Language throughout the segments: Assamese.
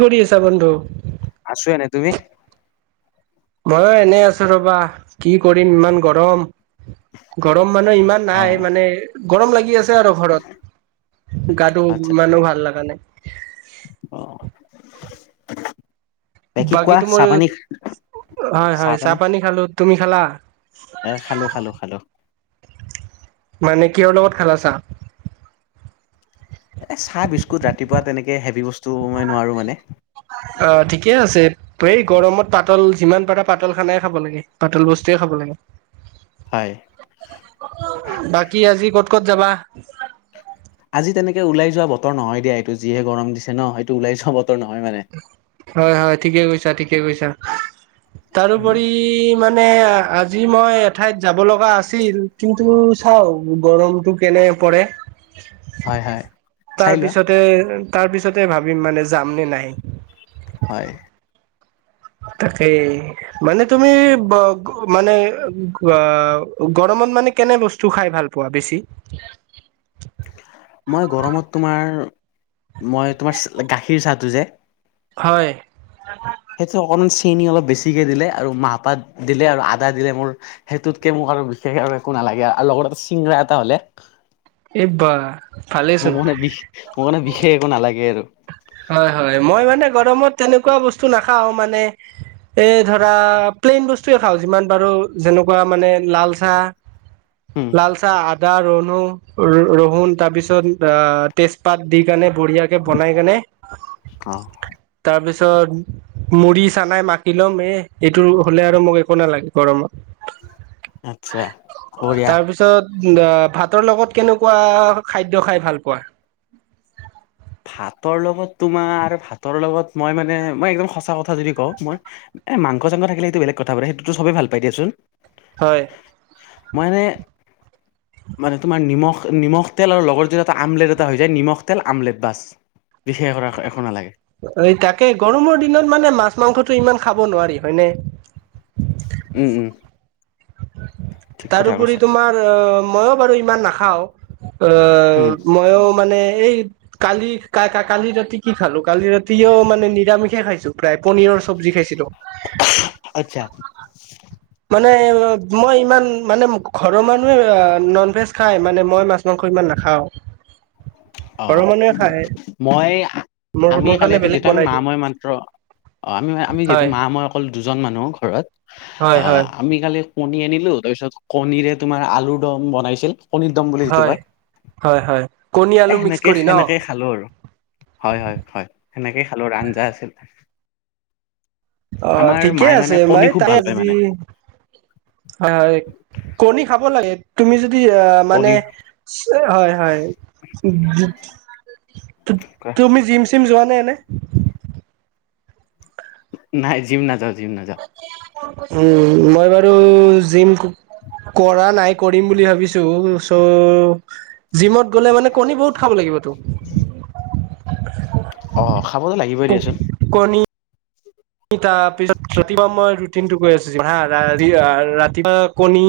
কি কৰি আছা বন্ধু আছো এনে তুমি? ময়ো এনেই আছো ৰবা কি কৰিম ইমান গৰম গৰম মানে ইমান অ নাই মানে গৰম লাগি আছে আৰু ঘৰত গাটো ইমানো ভাল লগা নাই আহ বাকী কোৱা চাহ পানী হয় হয় চাহ পানী খালো। তুমি খালা? এ খালো খালো খালো মানে কিহৰ লগত খালা চাহ এ চাহ বিস্কুট ৰাতিপুৱা তেনেকে হেভি বস্তু মই নোৱাৰো মানে অ ঠিকেই আছে ত এই গৰমত পাতল যিমান পাৰা পাতল খানাই খাব লাগে পাতল বস্তুৱে খাব লাগে হয়। বাকী আজি ক'ত ক'ত যাবা আজি তেনেকে ওলাই যোৱা বতৰ নহয় দিয়া এইটো যিহে গৰম দিছে ন এইটো ওলাই যোৱা বতৰ নহয় মানে। হয় হয় ঠিকে কৈছা ঠিকে কৈছা তাৰোপৰি মা [unintelligible] মানে আজি মই এঠাইত যাব লগা আছিল কিন্তু চাও গৰমটো কেনে হয় হয় চাই তাৰ লোৱা পিছতে তাৰপিছতে ভাবিম মানে যামনে নাই হয় তাকেই মানে তুমি মানে গৰম ত মানে কেনে বস্তু খাই ভাল পোৱা বেছি? [inaudible] মই গৰমত তোমাৰ মই তোমাৰ গাখীৰ চাহটো যে হয়। সেইটো অকমান চেনি অলপ বেছিকে দিলে আৰু মাহপাত দিলে আৰু আদা দিলে মোৰ সেইটোতকে মোৰ বিশেষ আৰু একো নালাগে আৰু লগত এটা চিংৰা এটা হলে। এই বা মোৰ ভালেইচোন মানে বি মোৰ মানে বিশেষ একো নালাগে আৰু। হয় হয় মই মানে গৰমত তেনেকুৱা বস্তু নাখাও মানে এ ধৰা প্লেইন বস্তুয়ে খাওঁ যিমান পাৰো যেনেকুৱা মানে লাল চাহ উম লাল চাহ আ দা ৰন্নো ৰহুন তাৰপিছত অ, তেজপাত দি কিনে বঢ়িয়াকৈ বনাই কেনে অ, তাৰপিছত মুড়ি চানাই মাকি ল'ম এ এইটো হলে আৰু মোক একো নালাগে। গৰমত। আতচ্ছা [unintelligible] তাৰপিছত ভাতৰ লগত কেনেকুৱা খাদ্য খাই ভাল পোৱা? ভাতৰ লগত তোমাৰ আৰু ভাতৰ লগত মই মানে মই একদম সঁচা কথা যদি কওঁ মই এ মাংস চাংস থাকে সেইটো বেলেগ কথা বাৰু সেইটোতো চবে ভাল পায় দিয়াচোন। হয়। মই এনেই মানে তোমাৰ নিমখ নিমখ তেল আৰু লগত য এটা আমলেট এটা হৈ যায় নিমখ তেল আমলেট। বাছ বিষষ কৰা এখো নালাগে। এই তাকে গৰমৰ দিনত মানে মাছ মাংসটো ইমান খাব নোৱাৰি হয়নে। উম, উম,। ঠিক কথা তাৰোপৰি কৈছা তোমাৰ অ, মইো বাৰু ইমান নাখাও। অ, উম মইো মানে এই কালি ক কালি ৰাতি কি খালো কালি ৰাতিও মানে নিৰামিষে খাইছো। প্ৰায় পনীৰৰ চব্জি খাইছিলো। আচ্ছা মানে মই ইমান মানে ঘৰৰ মানুহে নন ভেজ খাই মানে মই মাছ মাংস ইমান নখাওঁ। অ, মই মোৰ আমি মোৰ কালি কাৰণে এতি বেলেগ যিেতটো আমি বনাই মা দিয়ে মই মাত্ৰ অ, আমি আমি যিহেতু হয় মা মই অকল দুজন মানুহ ঘৰত হয় আহ হয় আমি কালি কণী আনিলো তাৰপিছত কণীৰে তোমাৰ আলুৰ দম বনাইছিল কণীৰ দম বুলি যিটো হয় কয়। হয় হয় কণী এ আলু মিক্স সেনেকে কৰি ন সেনেকেই খালো আৰু হয় হয় হয় সেনেকেই খালো আৰু আঞ্জা আছিল। আহ আমাৰ ঠিকে মায়ে মানে আছে মাই কণী খুব তাই ভাল পায় আজি মানে হয় হয় কণী খাব লাগে। য মানে কণী হয় হয়। তুমি জিম চিম যোৱা নাই এনে? নাই জিম না যাও জিম না যাও। উম, মই বাৰু জিম কৰা নাই কৰিম বুলি ভাবিছো চ' জিমত গ'লে মানে কণী বহুত খাব লাগিব। টো। খাবলৈ লাগিবই দিয়াচোন। তাৰ পিছত মই ৰুটিন টো গৈ আছো। হা ৰা ৰাতিপুৱা কণী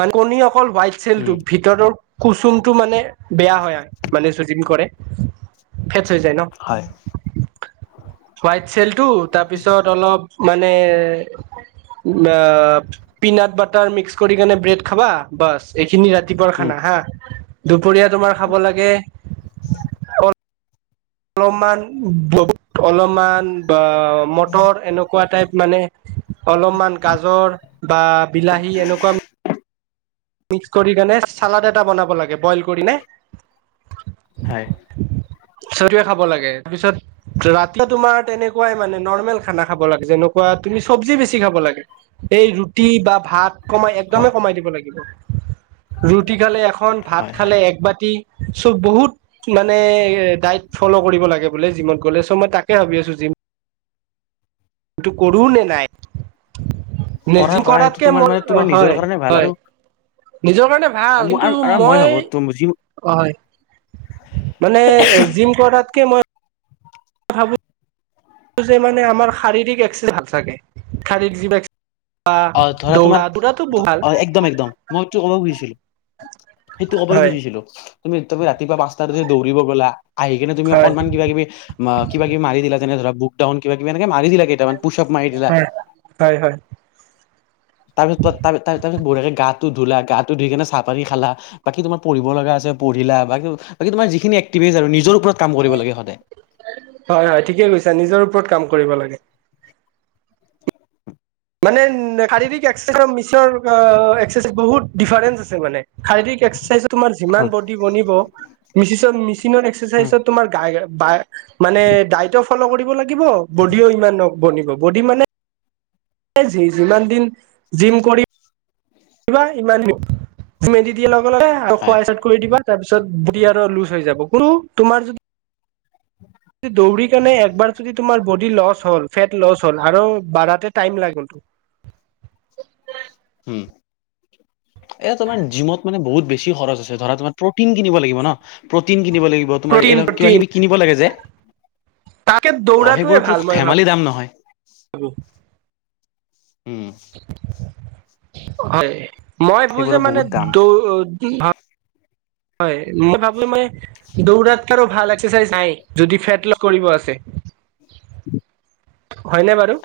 মান কণী অকল হোৱাইট চলটো উম ভিতৰৰ কুচুমটো মানে বেয়া হয় মানে চজিন কৰে। ফেটচ হৈ জাই ন হয় হোৱাত চেল টো তাৰপিছত অলপ মান [unintelligible] পিনাট বাটাৰ মিক্স কৰি কেনে ব্ৰেড খাবা বাচ, এইখিনি ৰাতি উম খানা হা, দুপৰীয়া তোমাৰ খাবো লাগে অল অলপমান ব অলপমান বা মটৰ এনেকুৱা টাইপ মানে অলপমান গাজৰ বা বিলাহী এনেকুৱা মিক্স কৰি কেনে চালাড এটা বনাব লাগে, বইল কৰি ন হয়। [unintelligible] খাব লাগে, তাৰপিছত ৰাতিপুৱা তোমাৰ তেনেকুৱাই মানে নৰ্মেল খানা খাব লাগে, যেনেকুৱা তুমি চবজি বেছি খাব লাগে। এই ৰুটি বা ভাত কমাই হয় একদমেই কমাই দিব লাগিব। ৰুটি খালে এখন হয় ভাত হয় খালে একবতি। চ' বহুত মানে ডাইট ফ'ল' কৰিব লাগে বোলে জিমত গ'লে, চ' মই তাকে ভাবি আছো জিম [inaudible] ইটো কৰো নে নাই। নে কৰা জি কৰা সেইটো কৰাতকে তোমাৰ মোৰ মানে তোমাৰ নিজৰ হয় কাৰণে ভাল হয়। আৰু নিজৰ কাৰণে আৰু ভাল, মই কিন্তু আৰু- আৰু ভাবো মই। যি হয়। মানে জিম কৰাতকে মই ভাবো যে মানে আমাৰ শাৰীৰিক এক থাকে শাৰ- ৰিক অ ধৰা তোমাৰ, ভাল। অ একদম একদম, মই তো কব খুজিছিলো। সেইটো ক'বই হয় খুজিছিলো। তুমি তুমি ৰাতিপুৱা পাঁচটাাতহ দৌব গ'লা। আহি কিনে তুমি হয় অকনমান কিবা কিবি কিবা কিবি মাৰি দিলা যেনে ধৰা বুকডাউন কিব কিবি মাৰি দিলা কেইটামান পুচপ মাৰি দিলা, হয় হয় হয় তাৰ পিছত তা-তা-তাৰ পিছত বুৰাকে গাটো ধুলা, গাটো ধু কিনে চাহ পানী খালা। বাকী তোমাৰ পঢ়িব লগা আছে পঢ়িলা ব বাকী তোমাৰ যিখিনি এক্টিভিজ আৰু নিজৰ ওপৰত কাম কৰিব লাগে সদায় হয়, হয় ঠিকে কৈছা নিজৰ ওপৰত কাম কৰিব লাগে। মানে শাৰীৰিক [unintelligible] বহুত ডিফাৰেঞ্চ আছে মানে। শাৰীৰিক এক্সাৰচাইজ তোমাৰ হয়। যিমান বডি বনিব, মিচ-মেচিনৰ উম এক্সাৰচাইজত তোমাৰ গ মানে ডাইটো ফ'ল' কৰিব লাগিব, বডিও ইমান নব। বডি মানে যিমান দিন জিম কৰি [unintelligible] আৰু খোৱা হয় ষ্টাৰ্ড কিৰি দিবা। তাৰপিছত বডি আৰু লুজ হৈ যাব। [unintelligible] তোমাৰ যদি দৌৰি মানে একবাৰ যদি তোমাৰ বডি লছ হ'ল, ফেট লছ হ'ল আৰু বাঢ়াতে টাইম লাগে কিন্তু। হম। এয়া তোমাৰ জিমত মানে বহুত বেছি খৰচ আছে ধৰা তোমাৰ প্ৰটিন কিনিব লাগিব ন প্ৰত কিনিব লাগিব, তোমাৰ প্ৰটিন এই কিবা প্ৰটিন কিবি কিনিব লাগে যে। তাকে অ' দৌৰাটোৱে সেইবোৰতো ভাল মই ধেমালি দাম নহয়। ভাবো উম। হয় মই ভাবো যে সেইবোৰৰ মানে বহুত দাম দ হয় মই ভাবো মই দৌৰাত কে আৰু ভাল একাৰাইজ নাই যদি ফেট লছ- কৰিব আছে। [inaudible] হয়নে বাৰু?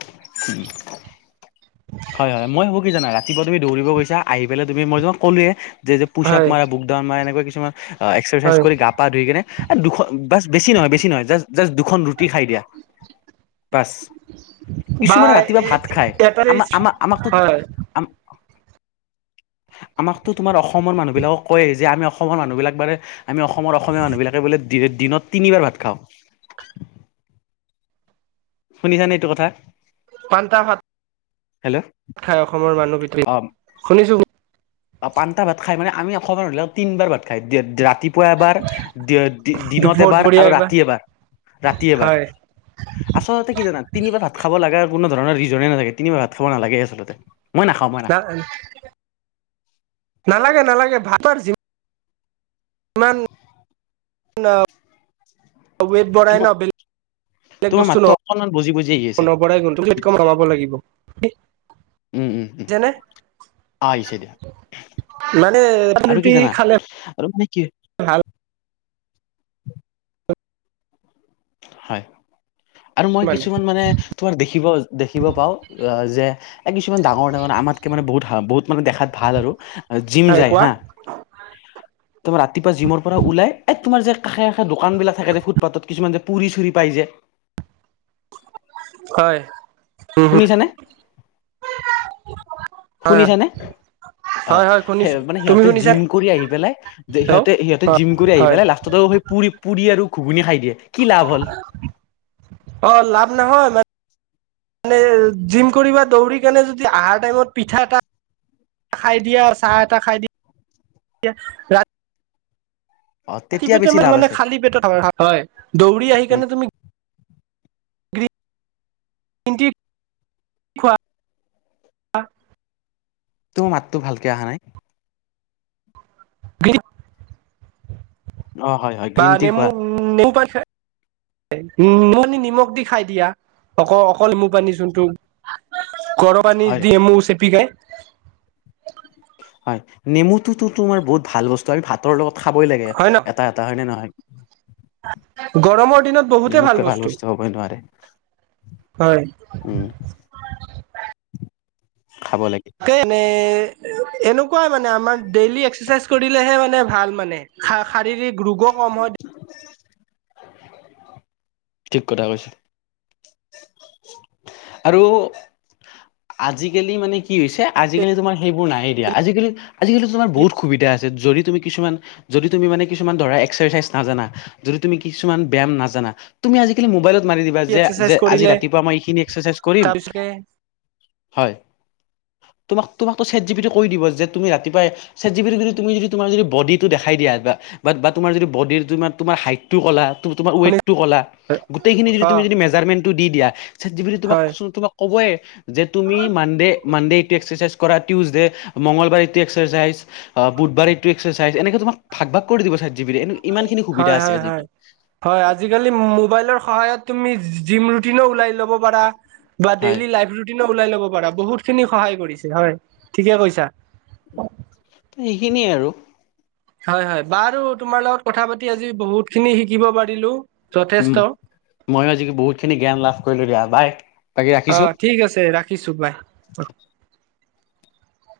হয়, হয় মই হ'ব কি জানা ৰাতিপুৱা তুমি দৌৰিব গৈছা আহি পেলাই তুমি মই যে কলোৱে যে-যে পুচাপ হয় মাৰা, বুকডাউন মাৰা, এনেকুৱা কিছুমান এক্সাৰচাইজ হয় কৰি গা পা ধুই কিনে দু খ বা বেছ নহয় বেছ নহয়, জাষ্ট দুখন ৰুটি খাই দিয়া বাছ, বা কিছুমানে ৰাতিপুৱা ভাত খাই এটা আমাৰ হয় আমাক-আমাকটো-আম আমাকতো তোমাৰ অসমৰ মানুহবিলাকক কয় যে আমি অসমৰ মানুহবিলাক বালে আমি অসমৰ অসমীয়া মানুহ বিলাকে বো দিনত তিনিবাৰ ভাত খাওঁ। শুনিছানে এটো কথা? পান্তা ভাত, হেল্ল' খাই অসমৰ মানুহ বিতলি, শুনিছোঁ শুনি অ' পান্তা ভাত খাই মানে আমি অসমৰ হ'লেও তিনবাৰ ভাত খায়। দিয়ে, ৰাত ৰাতিপুৱা এবাৰ, দিয়ে-দি-দিনত এবাৰ দুপৰীয়া আৰু একবাৰ ৰাতি এবাৰ, ৰাতি এবাৰ। হয় আচলতে কি জানা তিনিবাৰ ভাত খাব লগা কোনো ধৰণৰ ৰিজনে নাথাকে। তিনিবাৰ ভাত খাব নালাগে আচলতে। মই নাখাওঁ মই নাখাওঁ নাই, নালাগে নালাগে ভাতৰ যি মান, আ ৱেট বঢ়াই ন তোমাৰ বেল বেলেগ তোমাৰ বস্তু ন, মাতটো অকনমান বুজি বুজি আহি আছে নৱৰাই কিন্তু বুজি পাই, ৱেট কমাব লাগিব। কি? উ, উ, উ, আহিছে দিয়া। মানে আৰু কি ৰুটি জানা খালে আৰু মানে কি ভাল। [inaudible] হয় আৰু মই কিছুমান মানে তোমাৰ দেখিব দেখিব পাওঁ আ যে এ কিছুমান ডাঙৰ ডাঙৰ আমাতকে মানে বহুত হা, বহুত মানে দেখাত ভাল আৰু জিম হয় যায় কোৱা হা। তোমাৰ ৰাতিপা জিমৰ পৰা ওলাই, এ তোমাৰ যে কাষে কাষে দোকান বিলাক থাকে যে ফুটপাতত কিছুমান যে। পুৰি চুৰি পাই যে। হয়, উ হ। শুনিছানে শুনিছানে? হয় অ' হয় হে শুনিছো মানে তুমি হিহঁতে শুনিছা জিম কৰি আহি পেলাই যে, হেল্ল' সিহঁতে সিহঁতে অ জিম কৰি আহি হয় পেলাই লাষ্টতো পুৰি, পুৰি আৰু ঘুগুনী খাই দিয়ে। কি লাভ হ'ল? অ লাভ নহয় মানে জিম কৰিবা, দৌৰি কেনে যদি আহাৰ টাইমত পিঠা এটা খাই দিয়া, চাহ এটা খাই দিয়া, ৰাত অ তেতিয়া ৰাতিপুৱা বেছি টাইমত লাভ মানে আছে খালী পেটত খাৱা, খাৱা হয়। দৌৰি আহি উম কেনে তুমি গ্ৰী ইনকি, খোৱা। তোৰ মাতটো ভালকে আহা নাই। অ হয় হয় বা গ্ৰীণ টি নেমু, খোৱা নেমু পানী খাই উ নেমু পানী নিমখ দি খাই দিয়া। অক, অকল নেমু পানী জোনটো। গৰ পানী হয় দি নেমু চেপি খায়। হয় নেমুটোতো তোমাৰ বহুত ভাল বস্তু আমি ভাতৰ লগত খাবই লাগে হয় ন এটা এটা হয়নে নহয়? গৰমৰ দিনত বহুতেই ভাল নেমুতকৈ বস্তু। হ'বই নোৱাৰে হয়। উম [inaudible] খাব লাগে কেনে? এ-এ-এনেকুৱাই মানে আমাৰ ডেইলী এক্সাচাইজ কৰিলেহে মানে ভাল মানে। শা-শাৰীৰিক ৰোগ গ কম হয়। ঠিক কথা কৈছে। আৰু আজিকালি মানে কি হৈছে, আজিকালি তোমাৰ হেইবোৰ নায়ে দিয়া। আজিকালি, আজিকালি তোমাৰ বহুত সুবিধা আছে। যদি তুমি কিছুমান, যদি তুমি মানে কিছুমান ধৰা এক্সাৰচাইজ নাজানা, যদি তুমি কিছুমান ব্যায়াম নাজানা। তুমি আজিকালি মোবাইলত মাৰি দিবা যে, এক্সাৰচাইজ যে আজি কৰিলে ৰাতিপুৱা মই এইখিনি এক্সাৰচাইজ কৰিম। তাৰপিছতে হয়। তোমাক, তোমাকো ছেট জিপিতি কৈ দিব যে তুমি ৰাতিপুৱাই ছেট জিপিতি যদি তুমি যদি, তোমাৰ যদি ব'ডিটো দেখাই দিয়া বা-বাত-বাত তোমাৰ যদি ব'ডিৰ তোমাৰ-তোমাৰ হাইটটো কলা। তো-তোমাৰ শুনি ৱেটটো কলা, গোটেইখিনি যদি অ তুমি যদি মেজাৰমেন্টটো দি দিয়া। ছেট জিপিতি তোমাক হয় হয় চো, তোমাক ক'বয়ে যে তুমি মানডে, মানডেত টো এক্সাৰচাইজ কৰা, টিউজডে, মংগলবাই এটো এক্সাৰচাইজ, আ বুধবাৰে এটো এক্সা চাইজ, এনেকে তোমাক ভাগ ভাগ কৰি দিব চাই। হয় হয় হয় হয়। আজিকালি মোবাইলৰ সহায়ত তুমি জিম ৰুটিনো ওলাই লব পৰা বা হয় ডেইলী লাইফ ৰুটিনো ওলাই লব পাৰা বহুতখিনি সহায় কৰিছে। হয় ঠিকে কৈছা। সেইখিনিয়ে আৰু। হয় হয়। বাৰু তোমাৰ লগত কথা পাতি আজি বহুতখিনি শিকিব পাৰিলোঁ। উম, ময়ো আজি বহুতখিনি জ্ঞান লাভ কৰিলোঁ, দিয়া বাই। বাকী ৰাখিছোঁ অ' ঠিক আছে ৰাখিছোঁ বাই অ'।